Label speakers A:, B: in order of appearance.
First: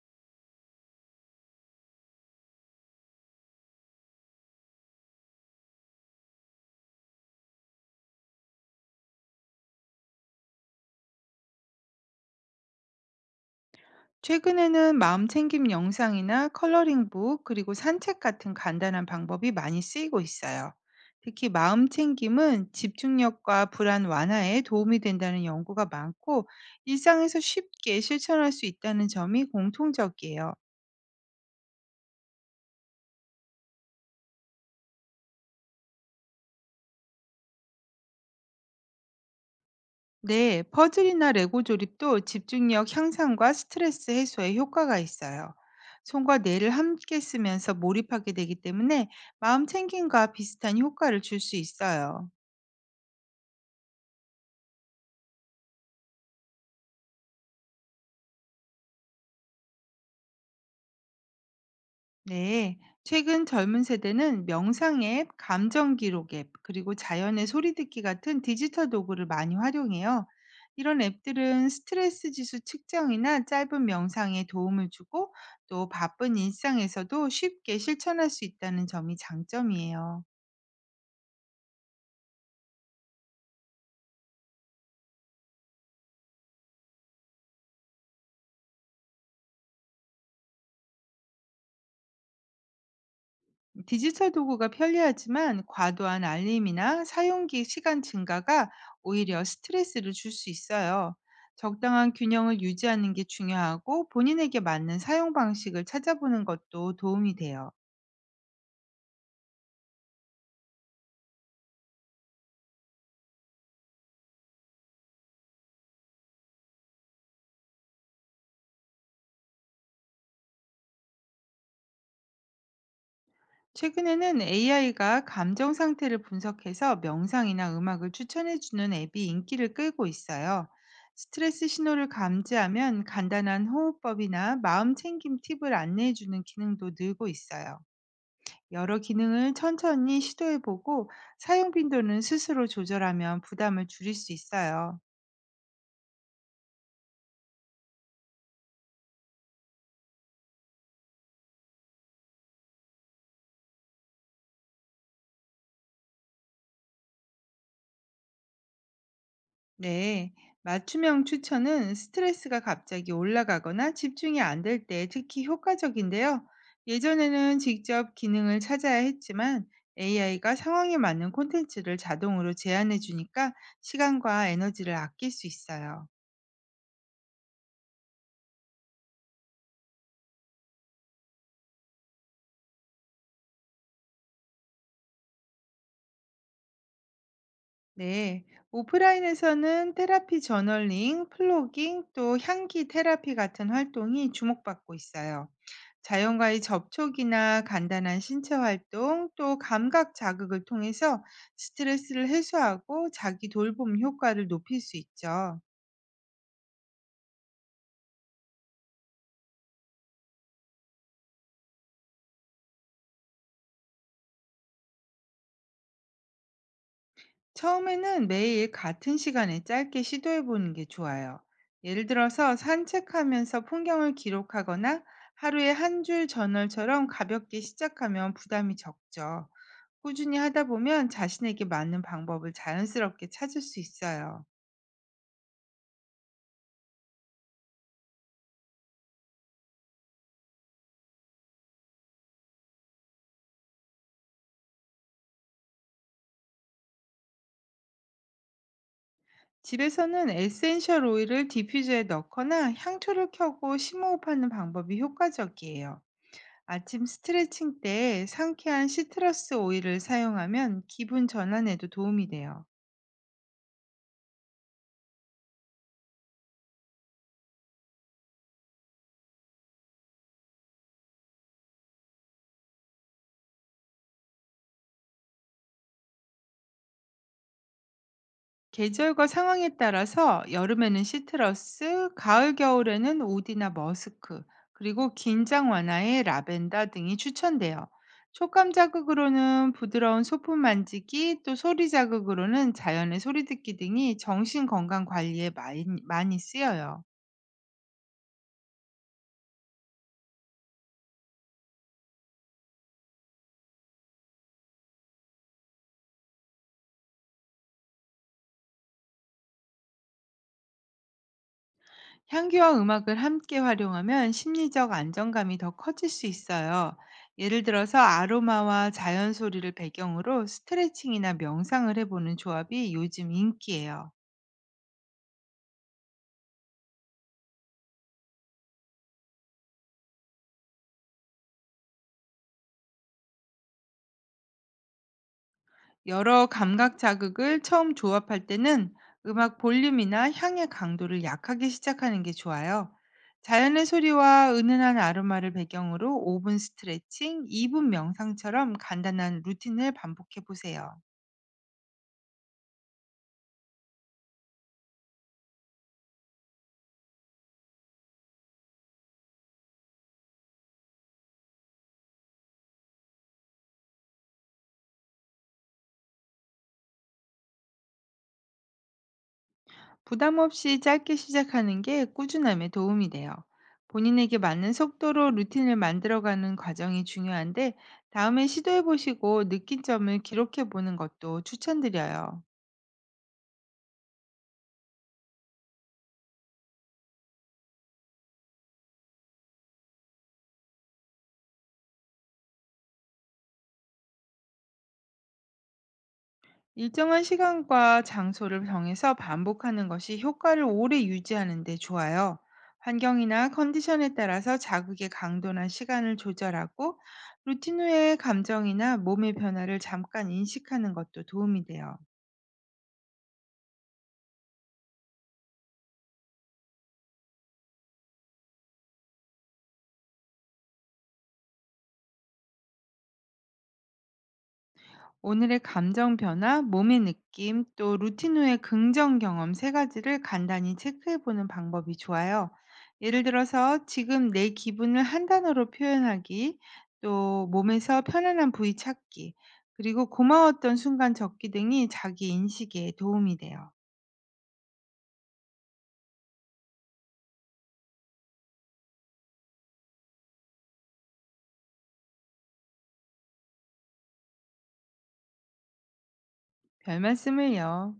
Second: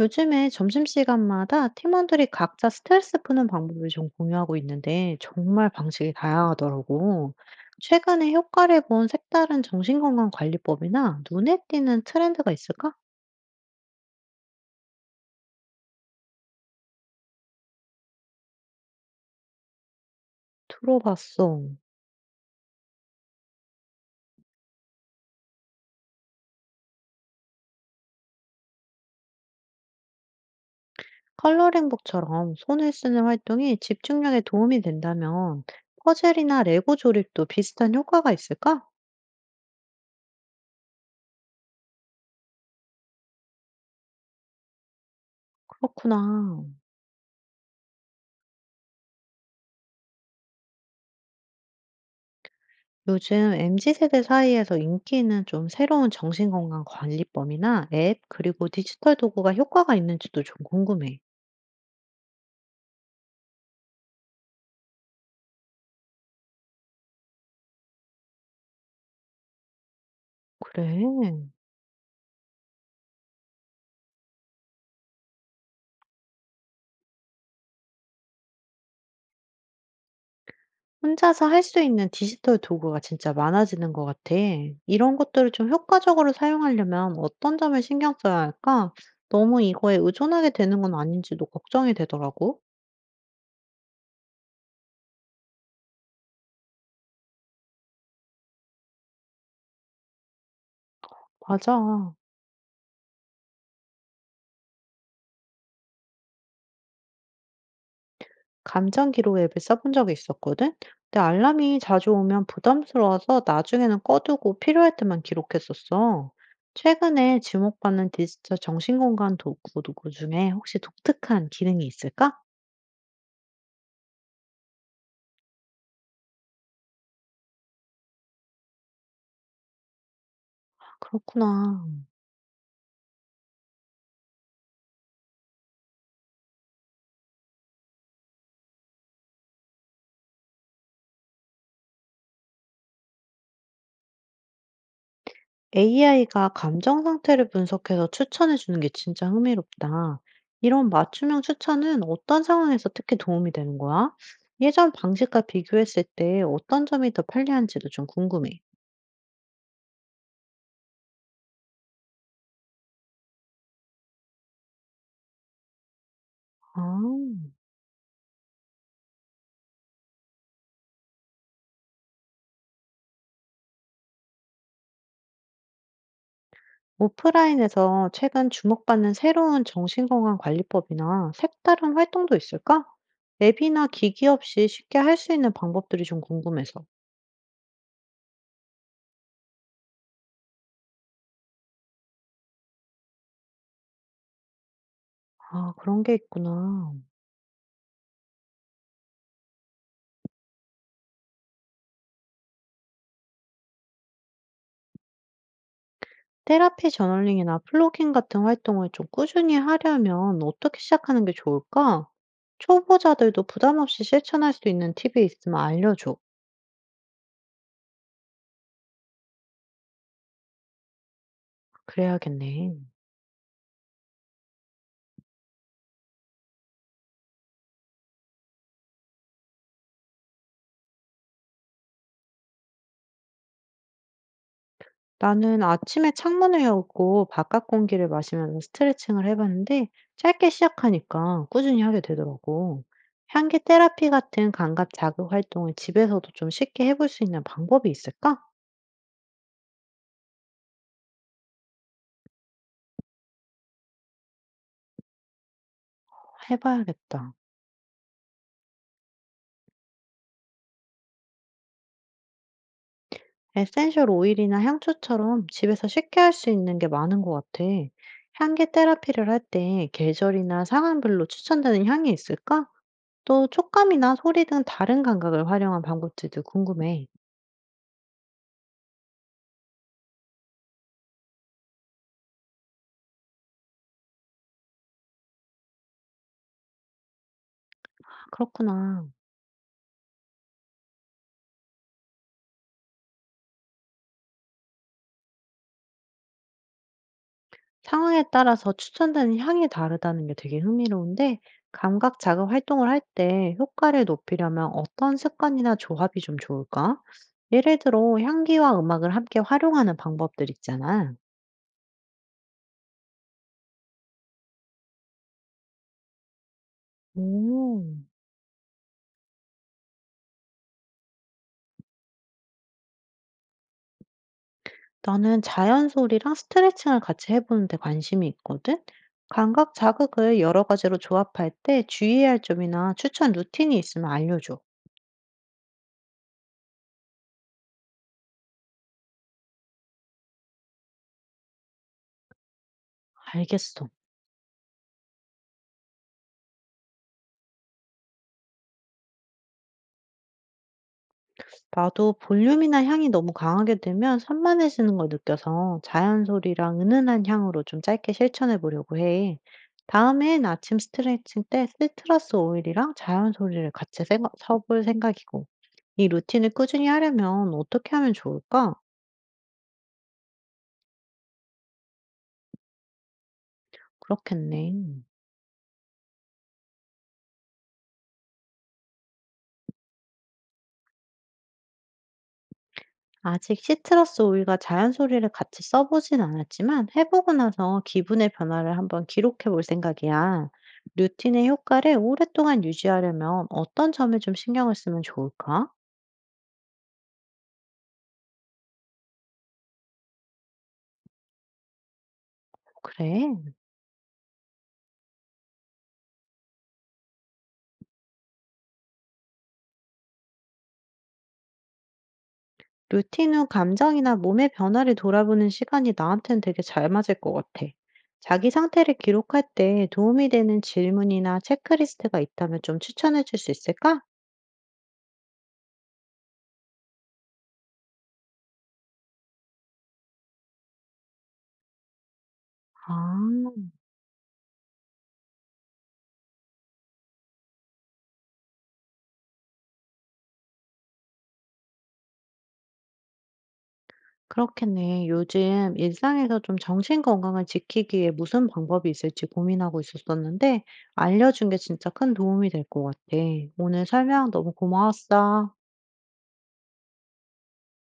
A: 요즘에 점심시간마다 팀원들이 각자 스트레스 푸는 방법을 공유하고 있는데 정말 방식이 다양하더라고. 최근에 효과를 본 색다른 정신건강 관리법이나 눈에 띄는 트렌드가 있을까?
B: 최근에는 마음챙김 영상이나 컬러링북, 그리고 산책 같은 간단한 방법이 많이 쓰이고 있어요. 특히
A: 들어봤어.
B: 마음챙김은 집중력과 불안 완화에 도움이 된다는 연구가 많고 일상에서 쉽게 실천할 수 있다는 점이 공통적이에요.
A: 컬러링북처럼 손을 쓰는 활동이 집중력에 도움이 된다면 퍼즐이나 레고 조립도 비슷한 효과가 있을까?
B: 네, 퍼즐이나 레고 조립도 집중력 향상과 스트레스 해소에 효과가 있어요. 손과
A: 그렇구나.
B: 뇌를 함께 쓰면서 몰입하게 되기 때문에 마음챙김과 비슷한 효과를 줄 수 있어요.
A: 요즘 MZ 세대 사이에서 인기 있는 좀 새로운 정신건강 관리법이나 앱, 그리고 디지털 도구가 효과가 있는지도 좀 궁금해.
B: 네, 최근 젊은 세대는 명상 앱, 감정 기록 앱, 그리고 자연의 소리 듣기 같은 디지털 도구를 많이 활용해요. 이런
A: 그래.
B: 앱들은 스트레스 지수 측정이나 짧은 명상에 도움을 주고 또 바쁜 일상에서도 쉽게 실천할 수 있다는 점이 장점이에요.
A: 혼자서 할 수 있는 디지털 도구가 진짜 많아지는 것 같아. 이런 것들을 좀 효과적으로 사용하려면 어떤 점을 신경 써야 할까? 너무 이거에 의존하게 되는 건 아닌지도 걱정이 되더라고.
B: 디지털 도구가 편리하지만 과도한 알림이나 사용기 시간 증가가 오히려 스트레스를 줄 수 있어요.
A: 맞아.
B: 적당한 균형을 유지하는 게 중요하고 본인에게 맞는 사용 방식을 찾아보는 것도 도움이 돼요.
A: 감정 기록 앱을 써본 적이 있었거든? 근데 알람이 자주 오면 부담스러워서 나중에는 꺼두고 필요할 때만 기록했었어. 최근에 주목받는 디지털 정신건강 도구 중에 혹시 독특한 기능이 있을까?
B: 최근에는 AI가 감정 상태를 분석해서 명상이나 음악을 추천해주는 앱이 인기를 끌고 있어요. 스트레스
A: 그렇구나.
B: 신호를 감지하면 간단한 호흡법이나 마음 챙김 팁을 안내해주는 기능도 늘고 있어요. 여러 기능을 천천히 시도해보고 사용 빈도는 스스로 조절하면 부담을 줄일 수 있어요.
A: AI가 감정 상태를 분석해서 추천해 주는 게 진짜 흥미롭다. 이런 맞춤형 추천은 어떤 상황에서 특히 도움이 되는 거야? 예전 방식과 비교했을 때 어떤 점이 더 편리한지도 좀 궁금해.
B: 네, 맞춤형 추천은 스트레스가 갑자기 올라가거나 집중이 안 될 때 특히 효과적인데요.
A: 아.
B: 예전에는 직접 기능을 찾아야 했지만 AI가 상황에 맞는 콘텐츠를 자동으로 제안해 주니까 시간과 에너지를 아낄 수 있어요.
A: 오프라인에서 최근 주목받는 새로운 정신건강관리법이나 색다른 활동도 있을까? 앱이나 기기 없이 쉽게 할 수 있는 방법들이 좀 궁금해서.
B: 네, 오프라인에서는 테라피 저널링, 플로깅, 또 향기 테라피 같은 활동이 주목받고 있어요.
A: 아, 그런 게
B: 자연과의
A: 있구나.
B: 접촉이나 간단한 신체 활동, 또 감각 자극을 통해서 스트레스를 해소하고 자기 돌봄 효과를 높일 수 있죠.
A: 테라피 저널링이나 플로깅 같은 활동을 좀 꾸준히 하려면 어떻게 시작하는 게 좋을까? 초보자들도 부담 없이 실천할 수 있는 팁이 있으면 알려줘.
B: 처음에는 매일 같은 시간에 짧게 시도해 보는 게 좋아요. 예를 들어서
A: 그래야겠네.
B: 산책하면서 풍경을 기록하거나 하루에 한 줄 저널처럼 가볍게 시작하면 부담이 적죠. 꾸준히 하다 보면 자신에게 맞는 방법을 자연스럽게 찾을 수 있어요.
A: 나는 아침에 창문을 열고 바깥 공기를 마시면서 스트레칭을 해봤는데 짧게 시작하니까 꾸준히 하게 되더라고. 향기 테라피 같은 감각 자극 활동을 집에서도 좀 쉽게 해볼 수 있는 방법이 있을까?
B: 집에서는 에센셜 오일을 디퓨저에 넣거나 향초를 켜고 심호흡하는 방법이 효과적이에요. 아침
A: 해봐야겠다.
B: 스트레칭 때 상쾌한 시트러스 오일을 사용하면 기분 전환에도 도움이 돼요.
A: 에센셜 오일이나 향초처럼 집에서 쉽게 할 수 있는 게 많은 것 같아. 향기 테라피를 할 때 계절이나 상황별로 추천되는 향이 있을까? 또 촉감이나 소리 등 다른 감각을 활용한 방법들도 궁금해.
B: 계절과 상황에 따라서 여름에는 시트러스, 가을, 겨울에는 오디나 머스크, 그리고 긴장 완화에 라벤더 등이 추천돼요.
A: 아,
B: 촉감
A: 그렇구나.
B: 자극으로는 부드러운 소품 만지기, 또 소리 자극으로는 자연의 소리 듣기 등이 정신 건강 관리에 많이 쓰여요.
A: 상황에 따라서 추천되는 향이 다르다는 게 되게 흥미로운데, 감각 자극 활동을 할 때 효과를 높이려면 어떤 습관이나 조합이 좀 좋을까? 예를 들어, 향기와 음악을 함께 활용하는 방법들 있잖아.
B: 향기와 음악을 함께 활용하면 심리적 안정감이 더 커질 수 있어요. 예를
A: 오,
B: 들어서 아로마와 자연 소리를 배경으로 스트레칭이나 명상을 해보는 조합이 요즘 인기예요.
A: 나는 자연 소리랑 스트레칭을 같이 해보는데 관심이 있거든? 감각 자극을 여러 가지로 조합할 때 주의해야 할 점이나 추천 루틴이 있으면 알려줘.
B: 여러 감각 자극을 처음 조합할 때는 음악 볼륨이나 향의 강도를 약하게 시작하는 게 좋아요. 자연의
A: 알겠어.
B: 소리와 은은한 아로마를 배경으로 5분 스트레칭, 2분 명상처럼 간단한 루틴을 반복해 보세요.
A: 나도 볼륨이나 향이 너무 강하게 되면 산만해지는 걸 느껴서 자연 소리랑 은은한 향으로 좀 짧게 실천해 보려고 해. 다음엔 아침 스트레칭 때 시트러스 오일이랑 자연 소리를 같이 생각, 섞을 생각이고. 이 루틴을 꾸준히 하려면 어떻게 하면 좋을까?
B: 부담 없이 짧게 시작하는 게 꾸준함에 도움이 돼요. 본인에게 맞는
A: 그렇겠네.
B: 속도로 루틴을 만들어가는 과정이 중요한데 다음에 시도해보시고 느낀 점을 기록해보는 것도 추천드려요.
A: 아직 시트러스 오일과 자연 소리를 같이 써보진 않았지만 해보고 나서 기분의 변화를 한번 기록해 볼 생각이야. 루틴의 효과를 오랫동안 유지하려면 어떤 점에 좀 신경을 쓰면 좋을까?
B: 일정한 시간과 장소를 정해서 반복하는 것이 효과를 오래 유지하는 데 좋아요.
A: 그래.
B: 환경이나 컨디션에 따라서 자극의 강도나 시간을 조절하고 루틴 후의 감정이나 몸의 변화를 잠깐 인식하는 것도 도움이 돼요.
A: 루틴 후 감정이나 몸의 변화를 돌아보는 시간이 나한테는 되게 잘 맞을 것 같아. 자기 상태를 기록할 때 도움이 되는 질문이나 체크리스트가 있다면 좀 추천해 줄 수 있을까?
B: 오늘의 감정 변화, 몸의 느낌, 또 루틴 후의 긍정 경험 세 가지를 간단히 체크해 보는 방법이 좋아요. 예를
A: 아.
B: 들어서 지금 내 기분을 한 단어로 표현하기, 또 몸에서 편안한 부위 찾기, 그리고 고마웠던 순간 적기 등이 자기 인식에 도움이 돼요.
A: 그렇겠네. 요즘 일상에서 좀 정신 건강을 지키기에 무슨 방법이 있을지 고민하고 있었었는데, 알려준 게 진짜 큰 도움이 될 것 같아. 오늘 설명 너무 고마웠어.
B: 별 말씀을요.